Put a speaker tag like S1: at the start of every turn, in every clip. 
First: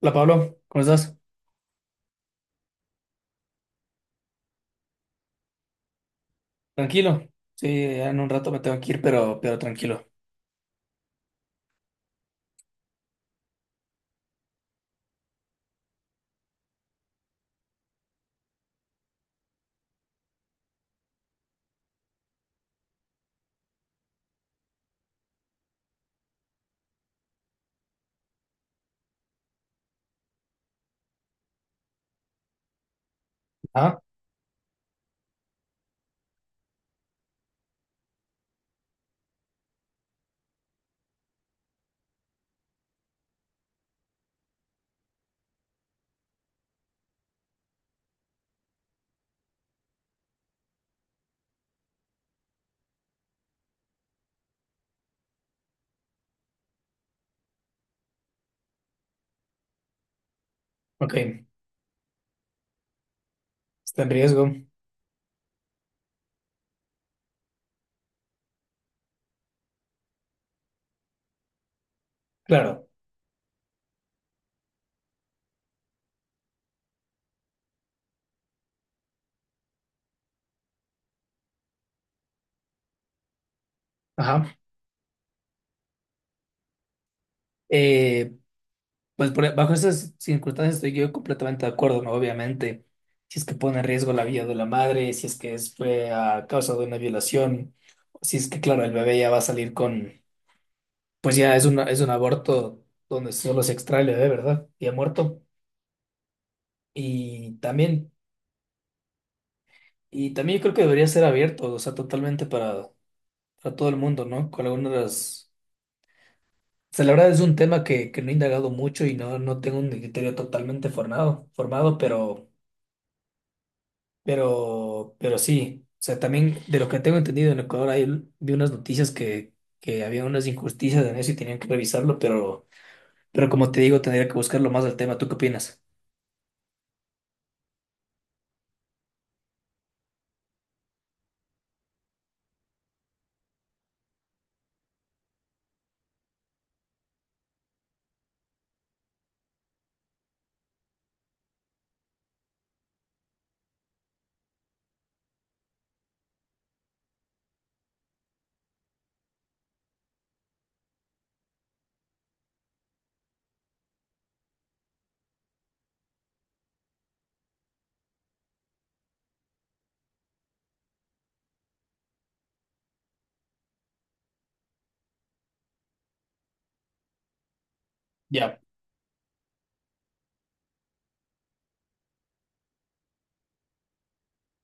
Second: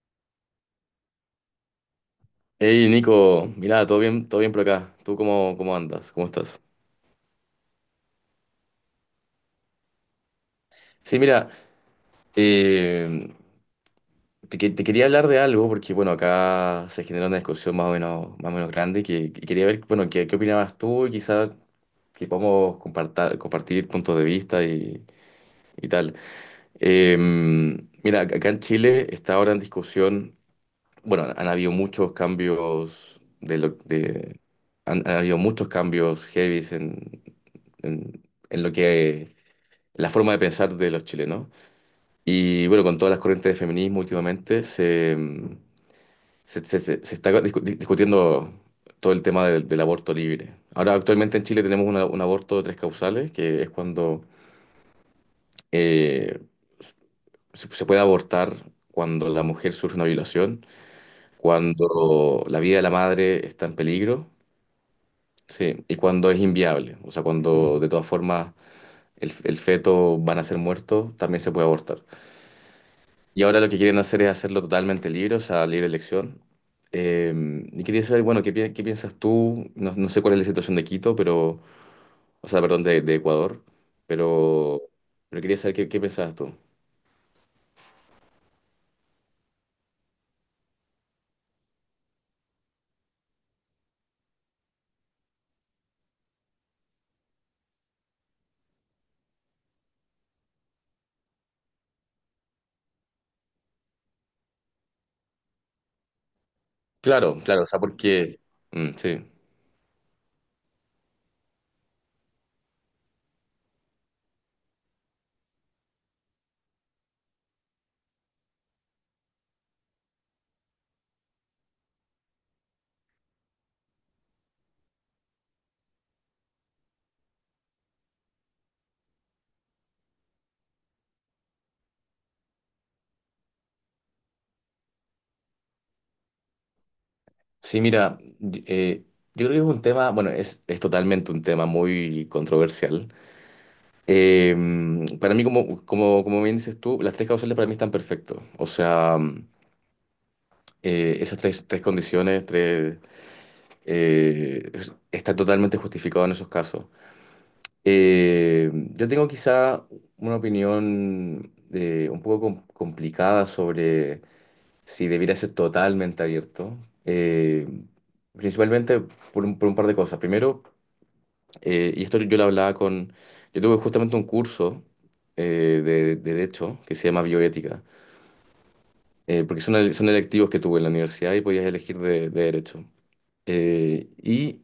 S1: Hola Pablo, ¿cómo estás?
S2: Hey Nico, mira, todo bien por acá. ¿Tú cómo andas? ¿Cómo estás?
S1: Tranquilo. Sí, ya en un rato me tengo que ir, pero tranquilo.
S2: Sí, mira, eh, te quería hablar de algo porque, bueno, acá se generó una discusión más o menos grande que quería ver, bueno, qué opinabas tú y quizás que podamos compartir puntos de vista y tal. Eh, Mira, acá en Chile está ahora en discusión. Bueno, habido muchos cambios de lo
S1: Ah,
S2: de han habido muchos cambios heavies en, en lo que la forma de pensar de los chilenos. Y bueno, con todas las corrientes de feminismo últimamente se está discutiendo todo el tema del aborto libre. Ahora, actualmente en Chile tenemos un aborto de tres causales, que es cuando eh, se puede abortar cuando la mujer sufre una violación,
S1: ok.
S2: cuando la vida de la madre está en
S1: Está en
S2: peligro.
S1: riesgo.
S2: Sí, y cuando es inviable, o sea, cuando de todas formas el feto van a ser muertos, también se puede abortar.
S1: Claro.
S2: Y ahora lo que quieren hacer es hacerlo totalmente libre, o sea, libre elección. Eh, y quería saber, bueno, ¿qué, qué piensas tú? No, no sé cuál es la situación de Quito, pero, o sea, perdón, de Ecuador,
S1: Ajá.
S2: pero, pero quería saber qué piensas tú.
S1: Eh, Bajo esas circunstancias estoy yo completamente de acuerdo, ¿no? Obviamente, si es que pone en riesgo la vida de la madre, si es que es, fue a causa de una violación, si es que, claro, el bebé ya va a salir con, pues ya es una, es un aborto donde solo se extrae el bebé, ¿verdad? Y ha muerto.
S2: Claro,
S1: Y
S2: claro, o sea,
S1: también,
S2: porque, mm, sí.
S1: y también yo creo que debería ser abierto, o sea, totalmente para a todo el mundo, ¿no? Con algunas de las... O sea, la verdad es un tema que no he indagado mucho y no tengo un criterio totalmente formado, pero, pero sí. O sea, también de lo que tengo entendido en Ecuador, ahí vi unas noticias que había unas injusticias en eso y tenían que revisarlo, pero como te digo, tendría que buscarlo más al tema. ¿Tú qué opinas?
S2: Sí, mira, yo creo que es un tema, bueno, es totalmente un tema muy controversial. Eh, para mí, como bien dices tú, las tres causales para mí están perfectos. O sea, mm, esas tres condiciones tres, está totalmente justificado en esos casos. Eh, yo tengo quizá una opinión un poco complicada sobre si debiera ser totalmente abierto, eh, principalmente por un par de cosas. Primero, y esto yo lo hablaba con... Yo tuve justamente un curso de derecho que se llama bioética,
S1: Ya,
S2: porque son, son electivos que tuve en la universidad y podías elegir de derecho. Y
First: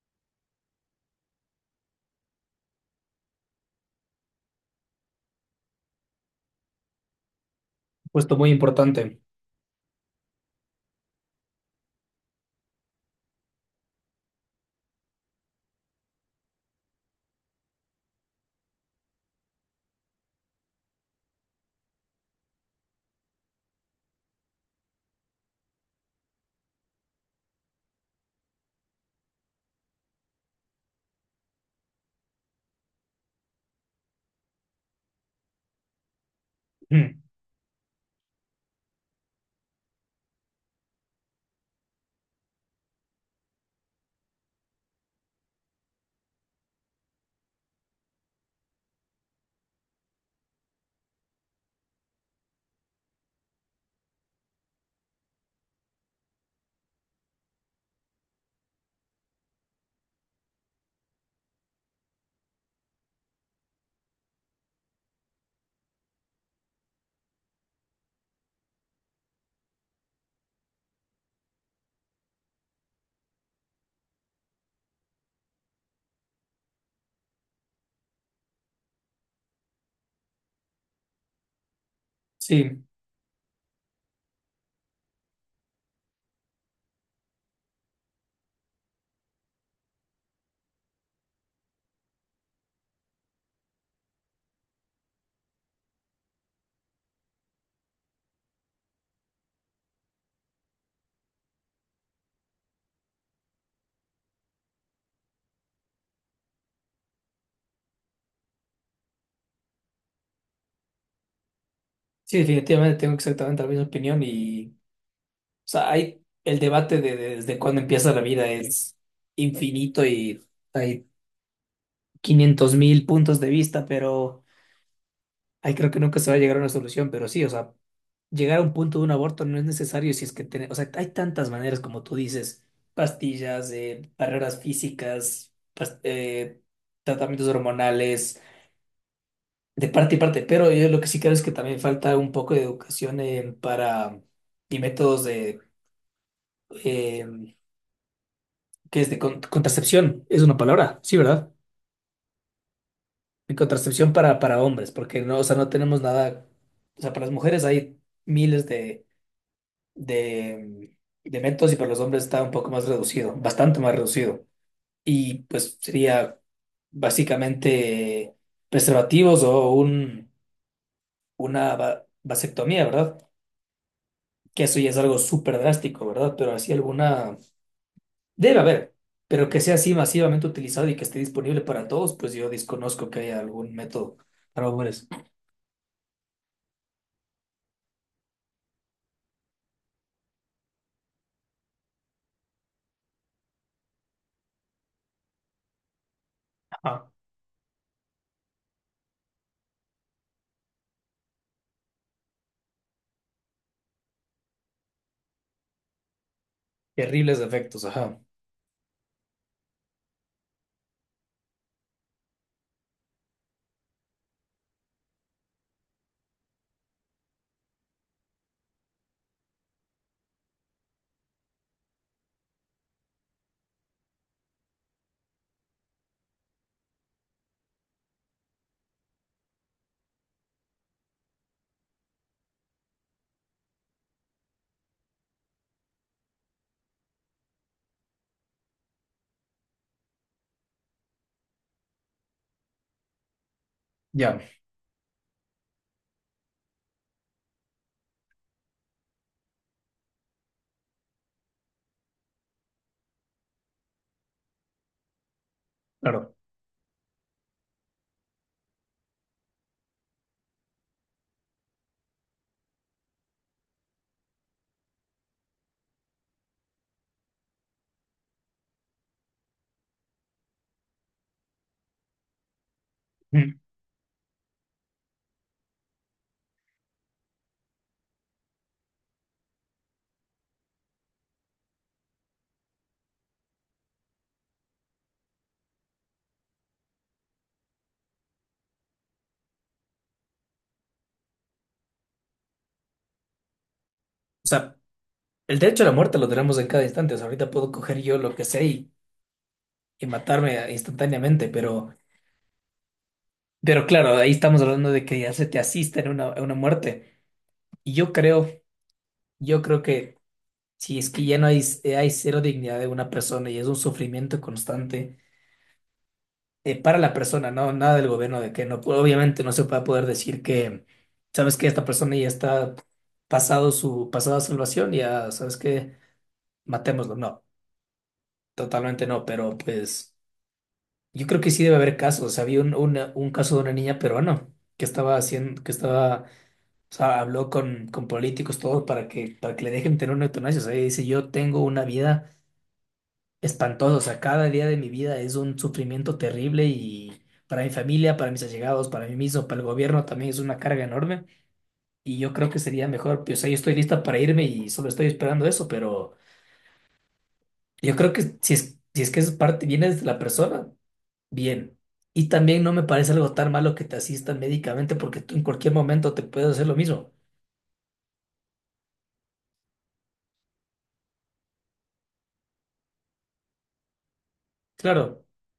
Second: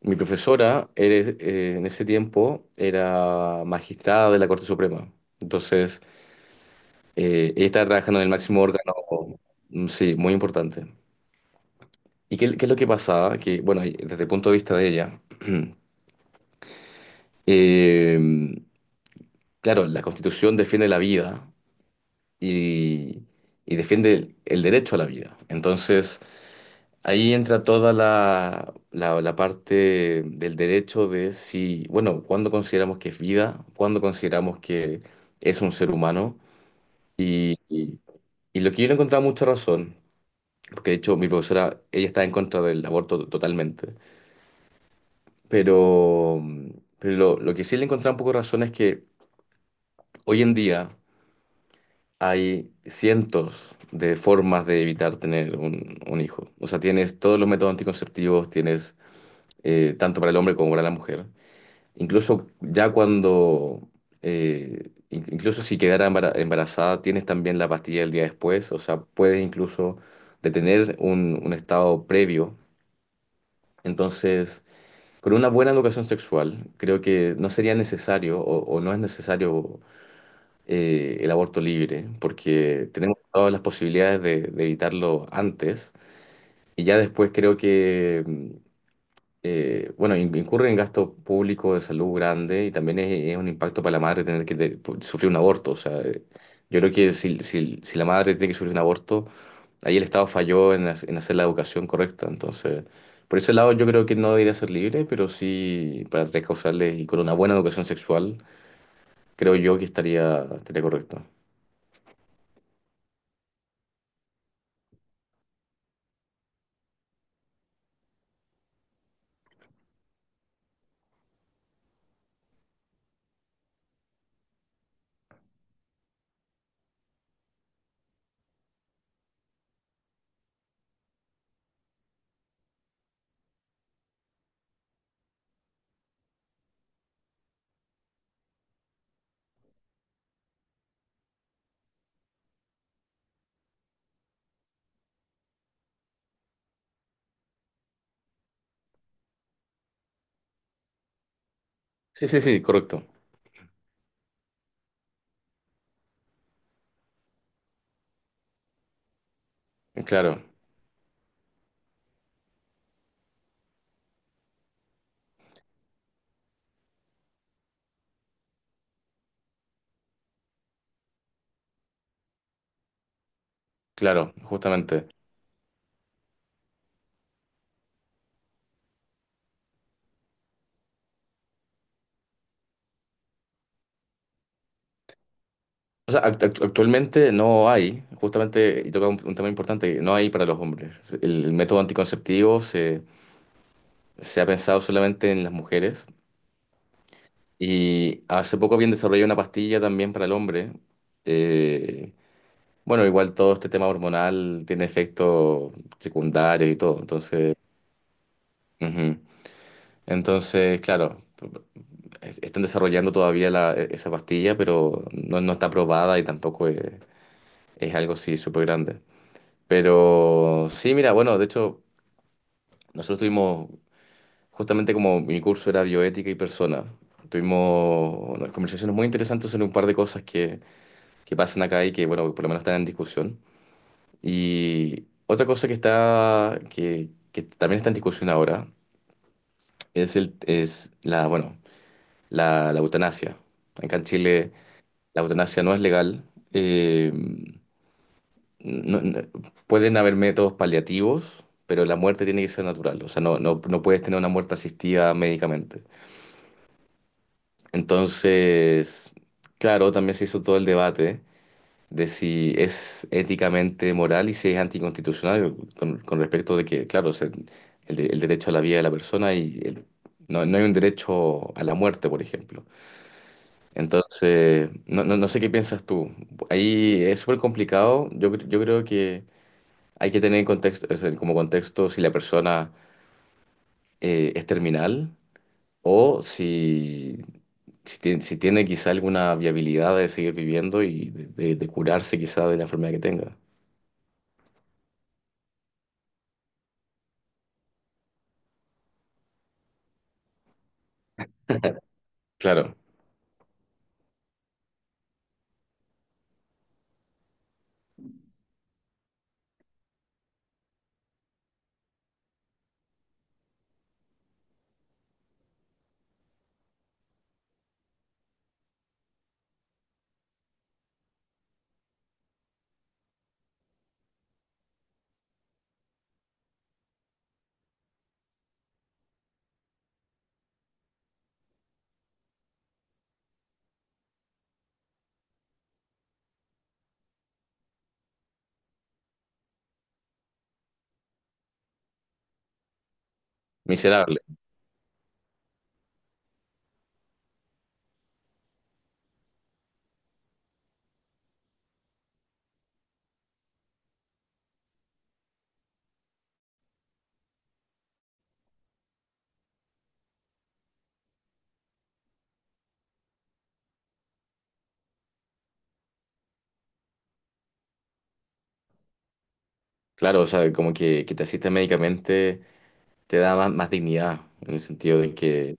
S2: mi profesora en ese tiempo era magistrada de la Corte Suprema. Entonces, ella estaba trabajando en el
S1: puesto muy
S2: máximo órgano.
S1: importante.
S2: Mm, sí, muy importante. ¿Y qué es lo que pasaba? Que, bueno, y desde el punto de vista de ella, eh, claro, la Constitución defiende la vida y, y defiende el derecho a la vida. Entonces, ahí entra toda la parte del derecho de si, bueno, cuándo consideramos que es vida, cuándo consideramos que es un ser humano.
S1: Mm.
S2: Y, y- y lo que yo le encontraba mucha razón, porque de hecho mi profesora, ella está en contra del aborto totalmente, pero, pero lo que sí le encontraba un poco de razón es que hoy en día... Hay cientos de formas de evitar tener un hijo. O sea, tienes todos los métodos anticonceptivos, tienes tanto para el hombre como para la mujer. Incluso ya cuando, incluso si quedara embarazada, tienes también la pastilla el día después. O sea, puedes incluso detener un estado previo. Entonces, con una buena educación sexual, creo que no sería necesario o no es necesario el aborto libre,
S1: Sí,
S2: porque tenemos todas las posibilidades de evitarlo antes y ya después creo que, mm, bueno, incurre en gasto público de salud grande y también es un impacto para la madre tener que sufrir un aborto. O sea, yo creo que si la madre tiene que sufrir un aborto, ahí el Estado falló en hacer la educación correcta. Entonces, por ese lado yo creo que no debería ser libre, pero sí para tres causales y con una buena educación sexual, creo yo que estaría correcto.
S1: sí, definitivamente tengo exactamente la misma opinión. Y o sea, hay el debate de, desde cuándo empieza la vida, es infinito y hay 500 mil puntos de vista, pero ahí creo que nunca se va a llegar a una solución. Pero sí, o sea, llegar a un punto de un aborto no es necesario si es que tiene, o sea, hay tantas maneras como tú dices: pastillas, barreras físicas, tratamientos hormonales, de parte y parte. Pero yo lo que sí creo es que también falta un poco de educación para y métodos de eh, que es de contracepción, es una palabra, sí, ¿verdad?
S2: Sí, sí, sí, correcto.
S1: De contracepción para hombres, porque no, o sea, no tenemos nada, o sea, para las mujeres hay miles
S2: Claro,
S1: de, de métodos y para los hombres está un poco más reducido, bastante más reducido. Y pues sería básicamente preservativos o un, una vasectomía, ¿verdad?
S2: claro,
S1: Que eso ya es
S2: justamente.
S1: algo súper drástico, ¿verdad? Pero así alguna debe haber, pero que sea así masivamente utilizado y que esté disponible para todos, pues yo desconozco que haya algún método para hombres.
S2: O sea, actualmente no hay, justamente, y toca un tema importante, no hay para los hombres. El método anticonceptivo se ha pensado solamente en las mujeres
S1: Ajá.
S2: y hace poco habían desarrollado una pastilla también para el hombre. Eh, bueno, igual todo este tema hormonal tiene efectos secundarios y todo,
S1: Terribles
S2: entonces...
S1: defectos, ajá.
S2: Ujú. Entonces, claro, están desarrollando todavía esa pastilla, pero no, no está aprobada y tampoco es, es algo, sí, súper grande. Pero sí, mira, bueno, de hecho, nosotros tuvimos, justamente como mi curso era bioética y persona, tuvimos unas conversaciones muy interesantes sobre un par de cosas que pasan acá y que, bueno, por lo menos están en discusión. Y otra cosa que está, que también está en discusión ahora, es el, es la, bueno, la eutanasia. Acá en
S1: Ya,
S2: Chile la eutanasia no es legal. eh, no- no- Pueden haber métodos paliativos, pero la muerte tiene que ser natural. O sea, no, no, no puedes tener una muerte asistida médicamente.
S1: claro.
S2: Entonces, claro, también se hizo todo el debate de si es éticamente moral y si es anticonstitucional con respecto de que, claro, el derecho a la vida de la persona no, no hay un derecho a la muerte, por ejemplo.
S1: Mm.
S2: Entonces, no, no, no sé qué piensas tú. Ahí es súper complicado. Yo creo que... Hay que tener en contexto, o sea, como contexto si la persona es terminal o si, si, tiene, si tiene quizá alguna viabilidad de seguir viviendo y de curarse quizá de la enfermedad que tenga.
S1: O sea, el derecho a la muerte lo tenemos en cada instante. O sea, ahorita puedo coger yo lo que sé y matarme instantáneamente,
S2: Claro,
S1: pero claro, ahí estamos hablando de que ya se te asista en una muerte. Y yo creo, yo creo que si es que ya no hay, hay cero dignidad de una persona y es un sufrimiento constante para la persona, no nada del gobierno de que no, obviamente no se va a poder decir que, sabes que esta persona ya está pasado su pasada salvación, ya sabes que matémoslo, no, totalmente no, pero pues yo creo que sí debe haber casos. O sea, había un, un caso de una niña peruana que estaba haciendo, que estaba, o sea, habló con políticos, todo para que le dejen tener una eutanasia. O sea, ella dice: yo tengo una vida espantoso. O
S2: miserable.
S1: sea, cada día de mi vida es un sufrimiento terrible y para mi familia, para mis allegados, para mí mismo, para el gobierno también es una carga enorme. Y yo creo que sería mejor, pues, o sea, yo estoy lista para irme y solo estoy esperando eso, pero yo creo que si es, si es que es parte, viene desde la persona, bien. Y también no me parece algo tan malo que te asistan médicamente porque tú en cualquier momento te puedes hacer lo mismo.
S2: Claro, o sea, como que te asiste médicamente te da más dignidad en el sentido de
S1: Claro,
S2: que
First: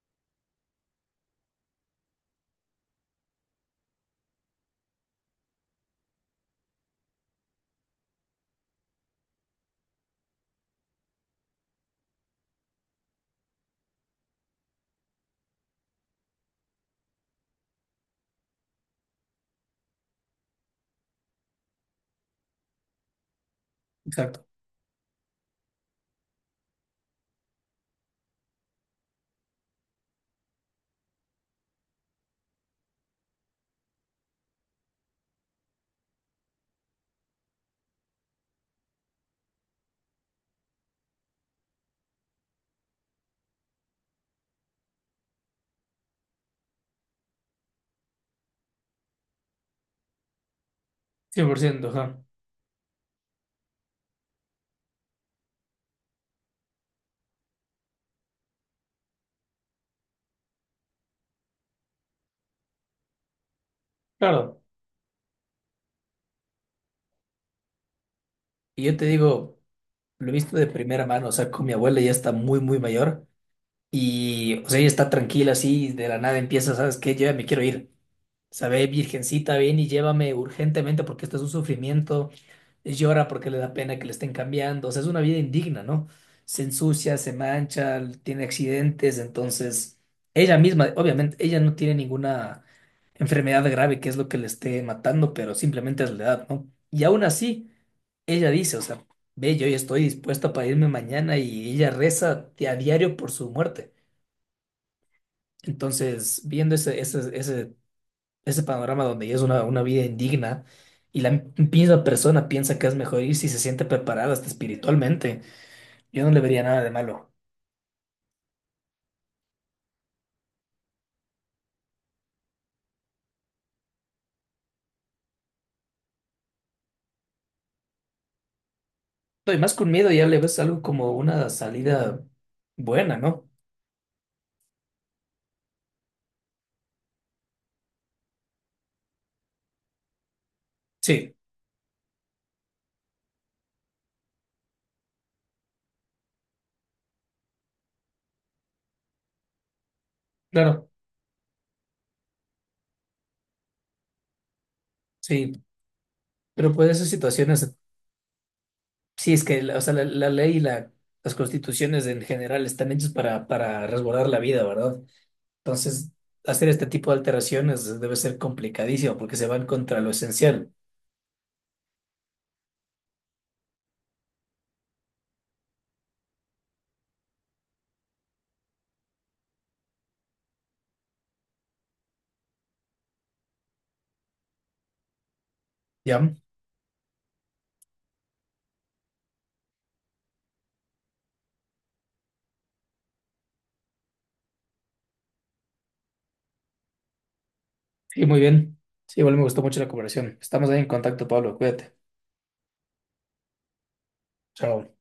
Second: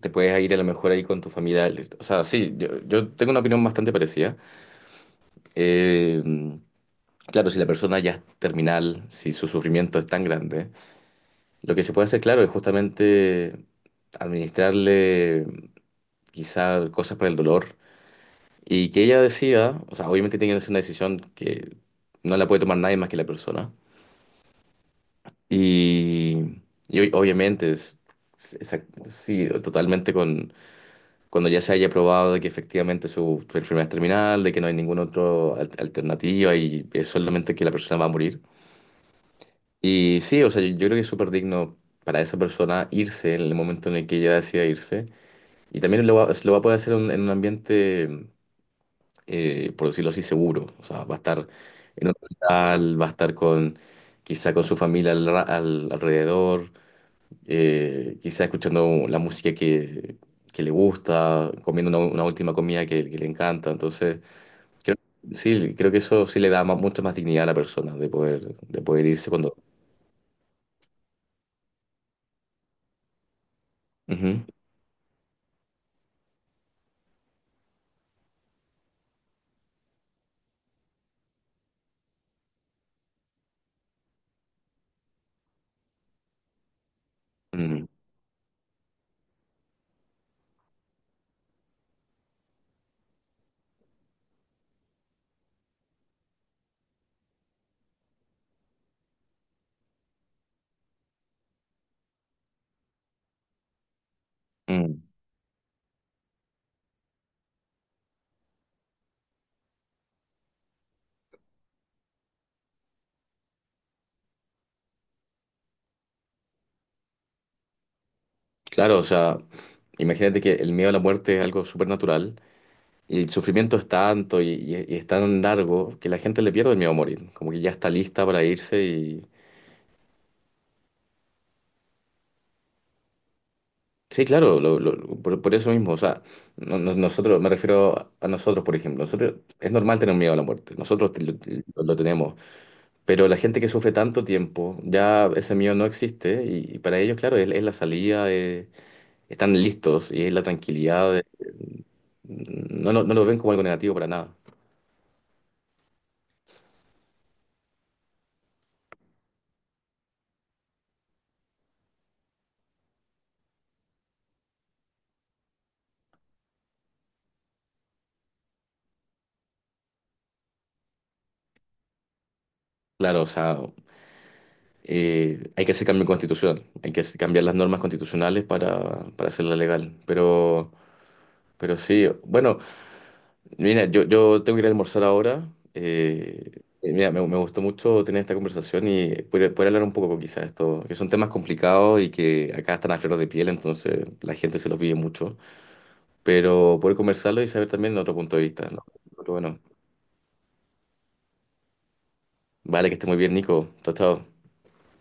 S2: te puedes ir a lo mejor ahí con tu familia. O sea, sí, yo tengo una opinión bastante parecida. Eh, claro, si la persona ya es terminal, si su sufrimiento es tan grande, lo que se puede hacer, claro, es justamente administrarle quizá cosas para el dolor y que ella decida, o sea, obviamente tiene que ser una decisión que no la puede tomar nadie más que la persona.
S1: exacto,
S2: Y, y obviamente, es, sí, totalmente con, cuando ya se haya probado de que efectivamente su enfermedad es terminal, de que no hay ninguna otra alternativa y es solamente que la persona va a morir. Y sí, o sea, yo creo que es súper digno para esa persona irse en el momento en el que ella decida irse. Y también lo va a poder hacer en un ambiente, por decirlo así, seguro. O sea, va a estar
S1: 100%,
S2: en un
S1: ajá.
S2: hospital, va a estar con, quizá con su familia al alrededor, quizá escuchando la música que le gusta, comiendo una última comida que le encanta. Entonces,
S1: Claro.
S2: creo, sí, creo que eso sí le da mucho más dignidad a la persona de
S1: Y yo te
S2: poder irse cuando...
S1: digo, lo he visto de primera mano, o sea, con mi abuela, ya está muy, muy mayor.
S2: Ujú.
S1: Y, o sea, ella está tranquila así, y de la nada empieza, ¿sabes qué? Yo ya me quiero ir. Sabe, virgencita, ven y llévame urgentemente porque esto es un sufrimiento. Llora porque le da pena que le estén cambiando. O sea, es una vida indigna, ¿no? Se ensucia, se
S2: Mm,
S1: mancha, tiene accidentes. Entonces, ella misma, obviamente, ella no tiene ninguna enfermedad grave que es lo que le esté matando, pero simplemente es la edad, ¿no? Y aún así, ella dice, o sea, ve, yo ya estoy dispuesta para irme mañana, y ella reza a diario por su muerte.
S2: mm.
S1: Entonces, viendo ese panorama donde ya es una vida indigna y la misma persona piensa que es mejor ir si se siente preparada hasta espiritualmente, yo no le vería nada de malo.
S2: Claro, o sea, imagínate que el miedo a la muerte es algo súper natural y el sufrimiento es tanto y es tan largo que la gente le pierde el miedo a morir, como que ya está lista para irse y...
S1: No, y más con miedo ya le ves algo como una salida buena, ¿no?
S2: Sí, claro, por eso mismo, o sea, nosotros, me refiero a nosotros, por ejemplo, nosotros es normal tener miedo a la muerte, nosotros
S1: Sí,
S2: lo tenemos, pero la gente que sufre tanto tiempo, ya ese miedo no existe y para ellos, claro, es la salida, están listos y es la
S1: claro,
S2: tranquilidad, no, no, no lo ven como algo negativo para nada.
S1: sí, pero pues esas situaciones, sí, es que la, o sea, la ley y las constituciones en general están hechas para resguardar la vida, ¿verdad? Entonces, hacer este tipo de alteraciones debe ser complicadísimo porque se van contra lo esencial.
S2: Claro, o sea, hay que hacer cambio constitucional, hay que cambiar las normas constitucionales para hacerla legal. Pero sí, bueno, mira, yo tengo que ir a almorzar ahora.
S1: Ya,
S2: Mira, me gustó mucho tener esta conversación y poder, poder hablar un poco quizás de esto, que son temas complicados y que acá están a flor de piel, entonces la gente se los vive mucho. Pero poder conversarlo y saber también otro
S1: sí,
S2: punto
S1: muy
S2: de vista,
S1: bien.
S2: ¿no?
S1: Sí,
S2: Pero
S1: igual me
S2: bueno,
S1: gustó mucho la conversación. Estamos ahí en contacto, Pablo. Cuídate.
S2: vale, que esté muy bien, Nico. Chao, chao.
S1: Chao.